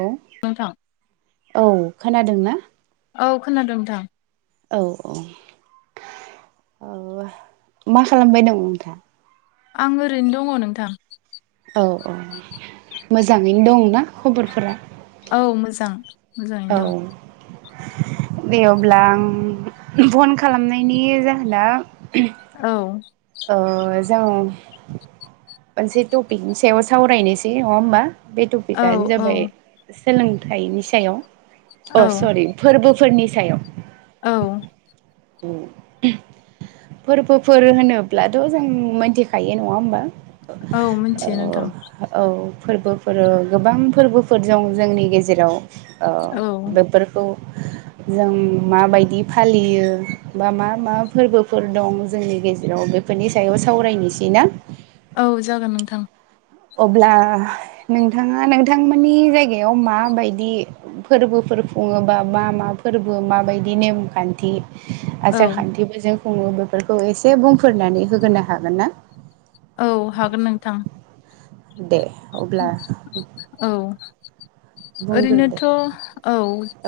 औ नोंथां औ खोनादों ना? औ खोनादों नोंथां। औ औ औ मा खालामबाय दं नोंथा? आं ओरैनो दङ नोंथां। औ औ मोजाङैनो दंना खबरफोरा? औ मोजां। मोजाङैनो औ। दं दे अब्ला आं फन खालामनायनि जाहोना औ। ओ जों मोनसे टपिकनि सायाव सावरायनोसै नङा होमबा? बे औ टपिकआनो औ जाबाय सोलोंथाइनि सायाव अ औ सरि फोरबोफोरनि सायाव। औ। [unintelligible] फोरबोफोर होनो ब्लाथ' जों मोनथिखायो नङा होमबा? औ मिथियो नोंथां औ फोरबोफोर गोबां फोरबोफोर दं जोंनि गेजेराव। औ बेफोरखौ जों माबायदि फालियो बा मा मा फोरबोफोर दं जोंनि गेजेराव बे फोरनि सायाव सावरायनोसै ना? औ जागोन नोंथां अब्ला नोंथांआ नोंथांमोननि जायगायाव मा बायदि फोरबोफोर खुङोबा मा मा फोरबो माबादि नेमखान्थि औ आसार खान्थिबो जों खुङो बेफोरखौ एसे बुंफोरनानै होग्रोनो हागोन ना औ हागोन नोंथां देह औ बुंग्रोदो ओरैनोथ' औ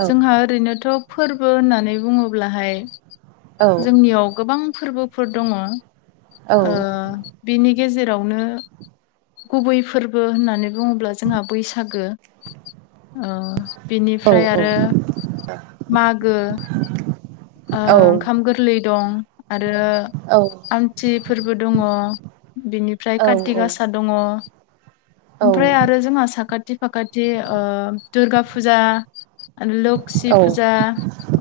औ जोंहा ओरैनोथ' फोरबो होननानै बुङोब्लाहाय औ जोंनिआव गोबां फोरबोफोर दङो औ ओ बिनि गेजेरावनो गुबै फोरबो होननानै बुङोब्ला जोंहा बैसागो ओ बिनिफ्राय आरो मागो ओ ओंखाम गोरलै दं आरो औ आमथि फोरबो दङ बिनिफ्राय काति गासा दङ आमफ्राय आरो जोंहा साखाथि माखासे ओ दुर्गा फुजा लखि फुं लोसि फुजा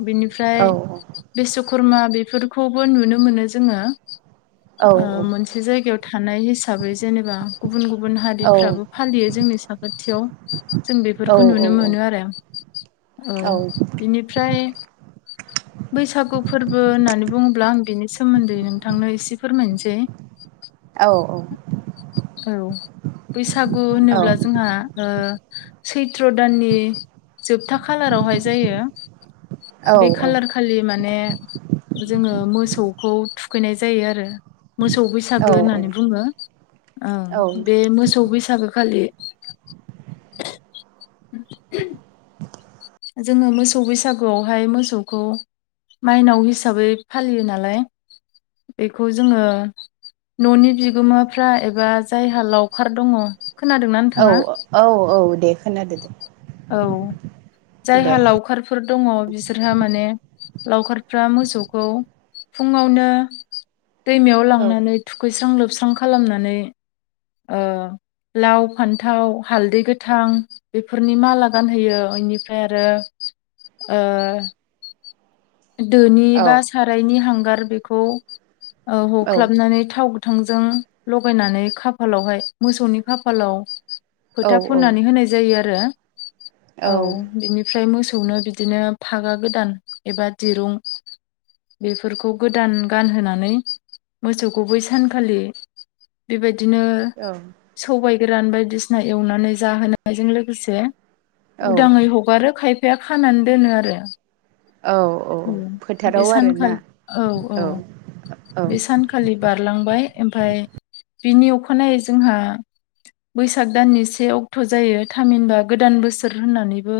बिनिफ्राय बिस्वकुर्मा बेफोरखौबो नुनो मोनो जोङो ओ औ मोनसे जायगायाव थानाय हिसाबै बा गुबुन गुबुन हारिफ्राबो फालियो जोंनि साखाथिआव जों बेफोरखौ नुनो मोनो आरो औ इनिफ्राय बैसागु फोरबो होननानै बुङोब्ला आं बिनि सोमोन्दै नोंथांनो एसे फोरमायसै औ औ औ बैसागु होनोब्ला जोंहा ओ सैथ्र दाननि जोबथा खालारावहाय जायो बे कालार खा खालि माने जोङो मोसौखौ थुखैनाय जायो आरो मोसौ बैसागु बैसागो होननानै बुङो ओं बे मोसौ बैसागो खालि [inaudible] जोङो मोसौ बैसागोआवहाय मोसौखौ माइनाव हिसाबै फालियो नालाय बेखौ जोङो न'नि बिगोमाफ्रा एबा जायहा लावखार दङ खोनादों ना नों औ ओ औ औ दे खोनादो दे औ दे जायहा लावखारफोर फोर दङ बिसोरहा माने लावखारफ्रा मोसौखौ फुआवनो दैमायाव औ लांनानै थुखैस्रां लोबस्रां खालामनानै ओ लाव फान्थाव हालदै गोथां फोरनि माला गानहोयो इनिफ्राय आरो ओ दोनि औ बा सारायनि हांगार बेखौ ओ औ ह'ख्लाबनानै थाव गो गोथांजों ल'गायनानै खाफालावहाय मोसौनि खाफालाव औ खोथा फुननानै होनाय जायो आरो औ बिनिफ्राय मोसौनो बिदिनो फागा गोदान एबा दिरुं बेफोरखौ गोदान गानहोनानै मोसौखौ बै सानखालि बेबादिनो औ सबायाइ गोरान बायदिसिना एवनानै जाहोनायजों लोगोसे औ उदाङै हगा हगारो खायफाया खानानै दोनो आरो औ औ बे फोथाराव आरोना सानखाल औ औ औ बे सानखा खालि बारलांबाय ओमफाय बिनि अखानायै जोंहा बैसाग दाननि से अक्ट' जायो थामहिनबा गोदान बोसोर होननानैबो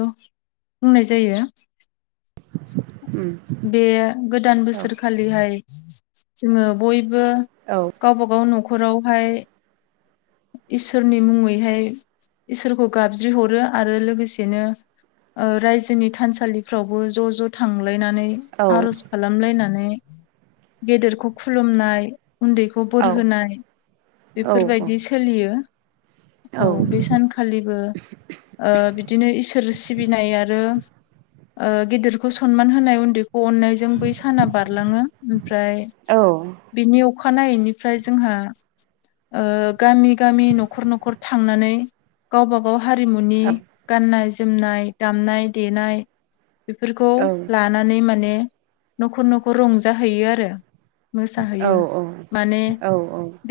बुंनाय जायो। उम। बे गोदान औ बोसोरखालिहाय जोङो बयबो औ। गावबा गाव न'खरावहाय इसोरनि मुङैहाय इसोरखौ गाबज्रि हरो आरो लोगोसेनो ओ रायजोनि थानसालिफ्रावबो ज' ज' थांलायनानै औ आर'ज खालामलायनानै गेदेरखौ खुलुमनाय उन्दैखौ औ बोरहोनाय बेफोरबायदि सोलियो औ बे सानख खालिबो बिदिनो इसोर सिबिनाय आरो गेदिरखौ सनमान होनाय उन्दैखौ अननायजों बै साना बारलाङो। ओमफ्राय औ बिनि अ अखानायैनिफ्राय जोंहा गामि गामि न'खर न'खर थांनानै गावबा गाव हारिमुनि औ गाननाय जोमनाय दामनाय देनाय बेफोरखौ लानानै माने न'खर न'खर रंजाहैयो आरो। मोसाहैयो माने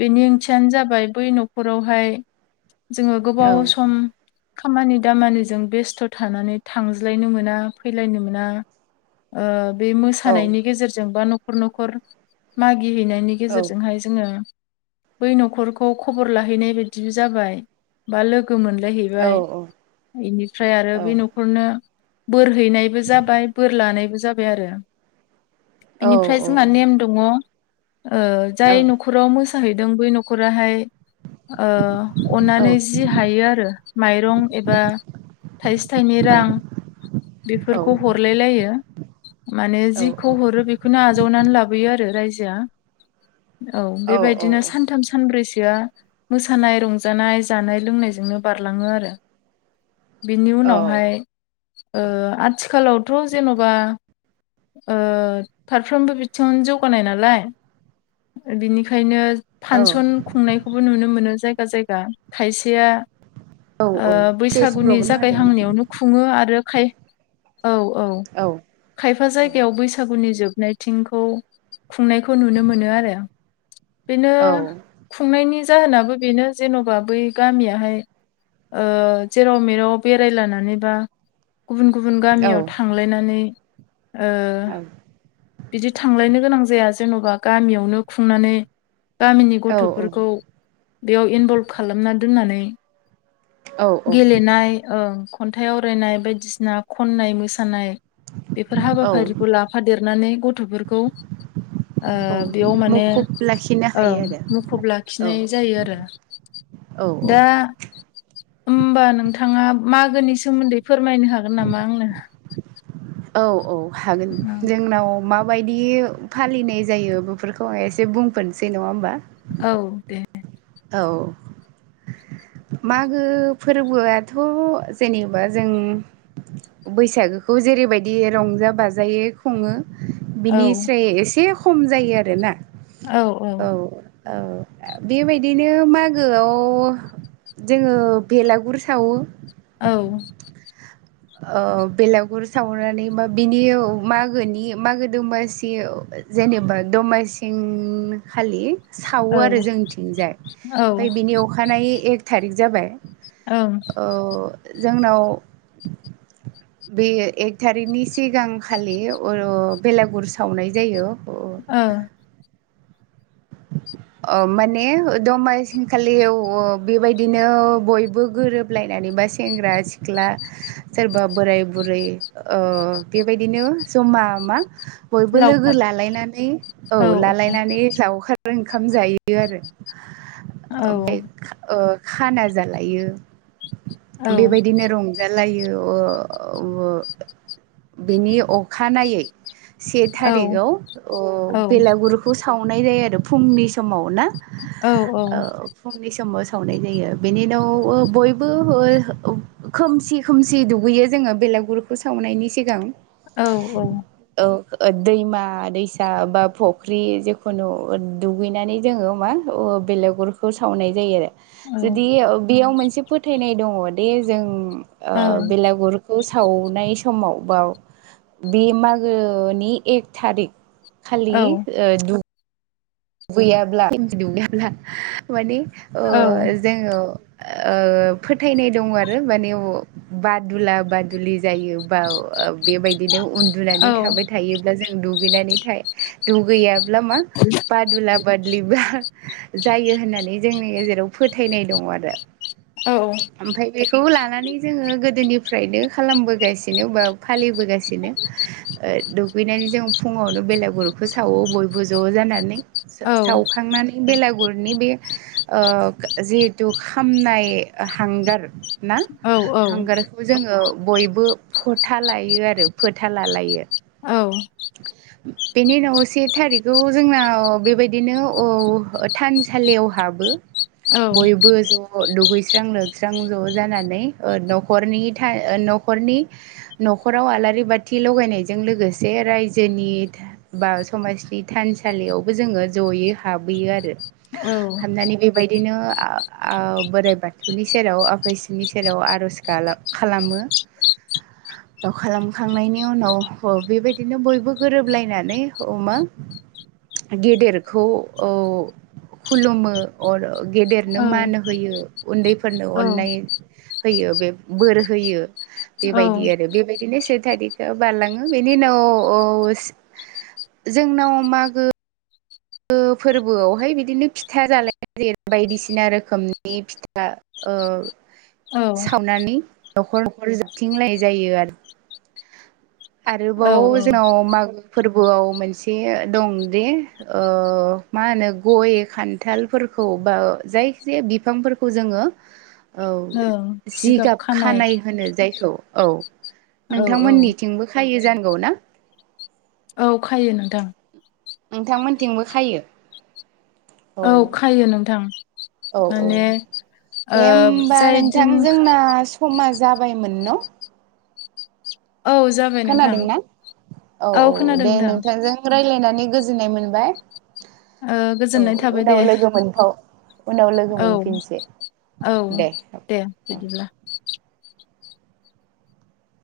बेनि ओंथियानो जाबाय बै न'खरावहाय जोङो गोबाव सम खामानि दामानिजों बेस्थ' थानानै थांज्लायनो मोना फैलायनो मोना ओ बे मोसानायनि गेजेरजों बा न'खर न'खर मागिहैनायनि गेजेरजोंहाय जोङो बै न'खरखौ खबर लाहैनाय बायदिबो जाबाय बा लोगो मोनलायहैबाय। बेनिफ्राय आरो बे न'खरनो बोर हैनायबो जाबाय बोर लानायबो जाबाय आरो। बिनिफ्राय जोंहा नेम दङ जाय न'खराव मोसाहैदों बै न'खराहाय ओ अननानै जि हायो आरो माइरं एबा थाइसे थाइनै रां बेफोरखौ हरलाय लायो। माने जिखौ हरो बेखौनो आजावनानै लाबोयो आरो रायजोआ। औ बेबायदिनो सानथाम सानब्रैसोआ मोसानाय रंजानाय जानाय लोंनायजोंनो बारलाङो आरो। बिनि उनावहाय ओ आथिखालावथ' जेन'बा ओ फारफ्रोमबो बिथिङनो जौगानाय नालाय, बिनिखायनो फांसन खुंनायखौबो नुनो मोनो जायगा जायगा खायसेया ओ बैसागुनि जागायहांनायावनो खुङो आरो खाय औ औ खायफा जायगायाव बैसागुनि जोबनाय थिंखौ खुंनायखौ नुनो मोनो आरो। बेनो खुंनायनि जाहोनाबो बेनो जेन'बा बै गामियाहाय ओ जेराव मेराव बेराय लानानै बा गुबुन गुबुन गामियाव थांलायनानै ओ बिदि थांलायनो गोनां जाया जेन'बा गामियावनो खुंनानै गामिनि गथ'फोरखौ बेयाव इनभल्भ खालामना दोननानै गेलेनाय ओं खन्थाइ आवरायनाय बायदिसिना खननाय मोसानाय बेफोर हाबाफारिखौ लाफादेरनानै गथ'फोरखौ बेयाव माने मुखुब लाखिनो औ हायो मुखुब आरो लाखिनाय जायो आरो। औ दा होमबा नोंथाङा मागोनि सोमोन्दै फोरमायनो हागोन नामा आंनो? औ औ हागोन जोंनाव माबायदि फालिनाय जायो बेफोरखौ आं एसे बुंफोरसै नङा होमबा। औ दे। औ। मागो फोरबोआथ' जेनेबा जों बैसागोखौ जेरैबायदि रंजा बाजायै खुङो औ बिनिस्राय एसे खम जायो आरोना औ। औ बेबाय बिदिनो मागोआव जोङो बेलागुर सावो। औ। ओ बेलागुर सावनानै बा बिनि मागोनि मागो दंमासियाव जेनेबा दमासिं खालि औ सावो आरो जोंथिंजाय औ ओमफ्राय बिनि अखानायै एक थारिक जाबाय। ओं ओ जोंनाव बे एक थारिकनि सिगांखालि ओ बेलागुर सावनाय जायो। औ। अ माने दमासिनखालियाव बेबायदिनो बयबो गोरोब सलायनानै बा सेंग्रा सिख्ला सोरबा बोराय बुरै ओ बेबायदिनो जमा मा बयबो लोगो लावखार लालायनानै औ लालायनानै जाव फ्राय ओंखाम जायो आरो औ ओमफ्राय खा ओ खाना जालायो औ बेबायदिनो रं जालायो बिनि अखानायै से औ थारिखाव अ औ बेलागुरिखौ सावनाय जायो आरो फुंनि समाव ना। औ औ। ओ फुंनि समाव सावनाय जायो बेनि उनाव ओ बयबो [unintelligible] खोमसि खोमसि दुगैयो जोङो बेलागुरखौ सावनायनि सिगां। औ औ। औ ओ दैमा दैसा बा फुख्रि जेखुनु दुगैनानै जोङो मा अ बेलेगरखौ सावनाय जायो आरो जुदि बेयाव मोनसे फोथायनाय दङ दे जों औ बेलागुर खौ सावनाय समाव बाव बे मागोनि एक थारिक खालि आ द गैयाब्ला [unintelligible] माने ओ जोङो ओ फोथायनाय दङ आरो माने बादुला बादुलि जायो बा ओ बेबायदिनो औ उन्दुनानै थाबाय थायोब्ला जों दुगैनानै था दुगैयाब्ला मा बादुला बादुलि बा जायो होननानै जोंनि गेजेराव फोथायनाय दङ आरो। औ। ओमफ्राय बेखौ लानानै जोङो गोदोनिफ्रायनो खालामबोगासिनो बा फालिबोगासिनो। ओ दुगैनानै जों फुङावनो बेलागुरखौ सावो बयबो ज' जानानै। सावखांनानै बेलागुरनि बे ओ जिहेथु खामनाय हांगार ना हांगार बेखौ जोङो बयबो फोथा लायो आरो फोथालालायो ‌। औ। [inaudible] बेनि उनाव से थारिखखौ जोंनाव बेबायदिनो अ थानसालियाव हाबो। बयबो ज' दुगैस्रां लोबस्रां ज' जानानै ओ न'खरनि था न'खरनि। न'खराव आलारि बाथि लगायनायजों लोगोसे रायजोनि बा समाजनि थानसालियावबो जोङो जयै हाबहैयो आरो हाबनानै बेबायदिनो बोराइ बाथौनि सेराव आफा सिनि सेराव आर'ज गाबला खालामो खालामखांनायनि उनाव बेबायदि बिदिनो बयबो गोरोबलायनानै औ मा गेदेरखौ औ खुलुमो अर गेदेरनो मान होयो उन्दैफोरनो अननाय होयो बे बोर होयो बेबायदि औ आरो बेबायदिनो सो थारिखआ बारलाङो बेनि उनाव ह औस जोंनाव मागो फोरबोआवहाय बिदिनो फिथा जालाय नाय जायो बायदिसिना रोखोमनि फिथा ओ सावनानै न'खर न'खर जाबथिंलायनाय जायो आरो औ आरोबाव जोंनाव मागो फोरबोआव मोनसे दं दे ओ मा होनो गय खान्थालफोरखौ बा जायखि जाया बिफांफोरखौ जोङो औ जिगाब खानाय होनो जायखौ औ औ औ नोंथांमोननि थिंबो खायो जानांगौ ना औ खायो नोंथां नोंथांमोनथिंबो खायो औ खायो नोंथां औ औ माने ओ दे होमबा जाय नोंथां दिन जोंना समा जाबायमोन न' औ जाब खोनादोंना औ औ खोनादों दे नोंथां नोंथांजों रायज्लायनानै गोजोननाय मोनबाय ओ औ गोजोननाय थाबाय दे उनाव लोगो मोनफाव उनाव औ लोगो मोनफिनसै औ दे दे औ बिदिब्ला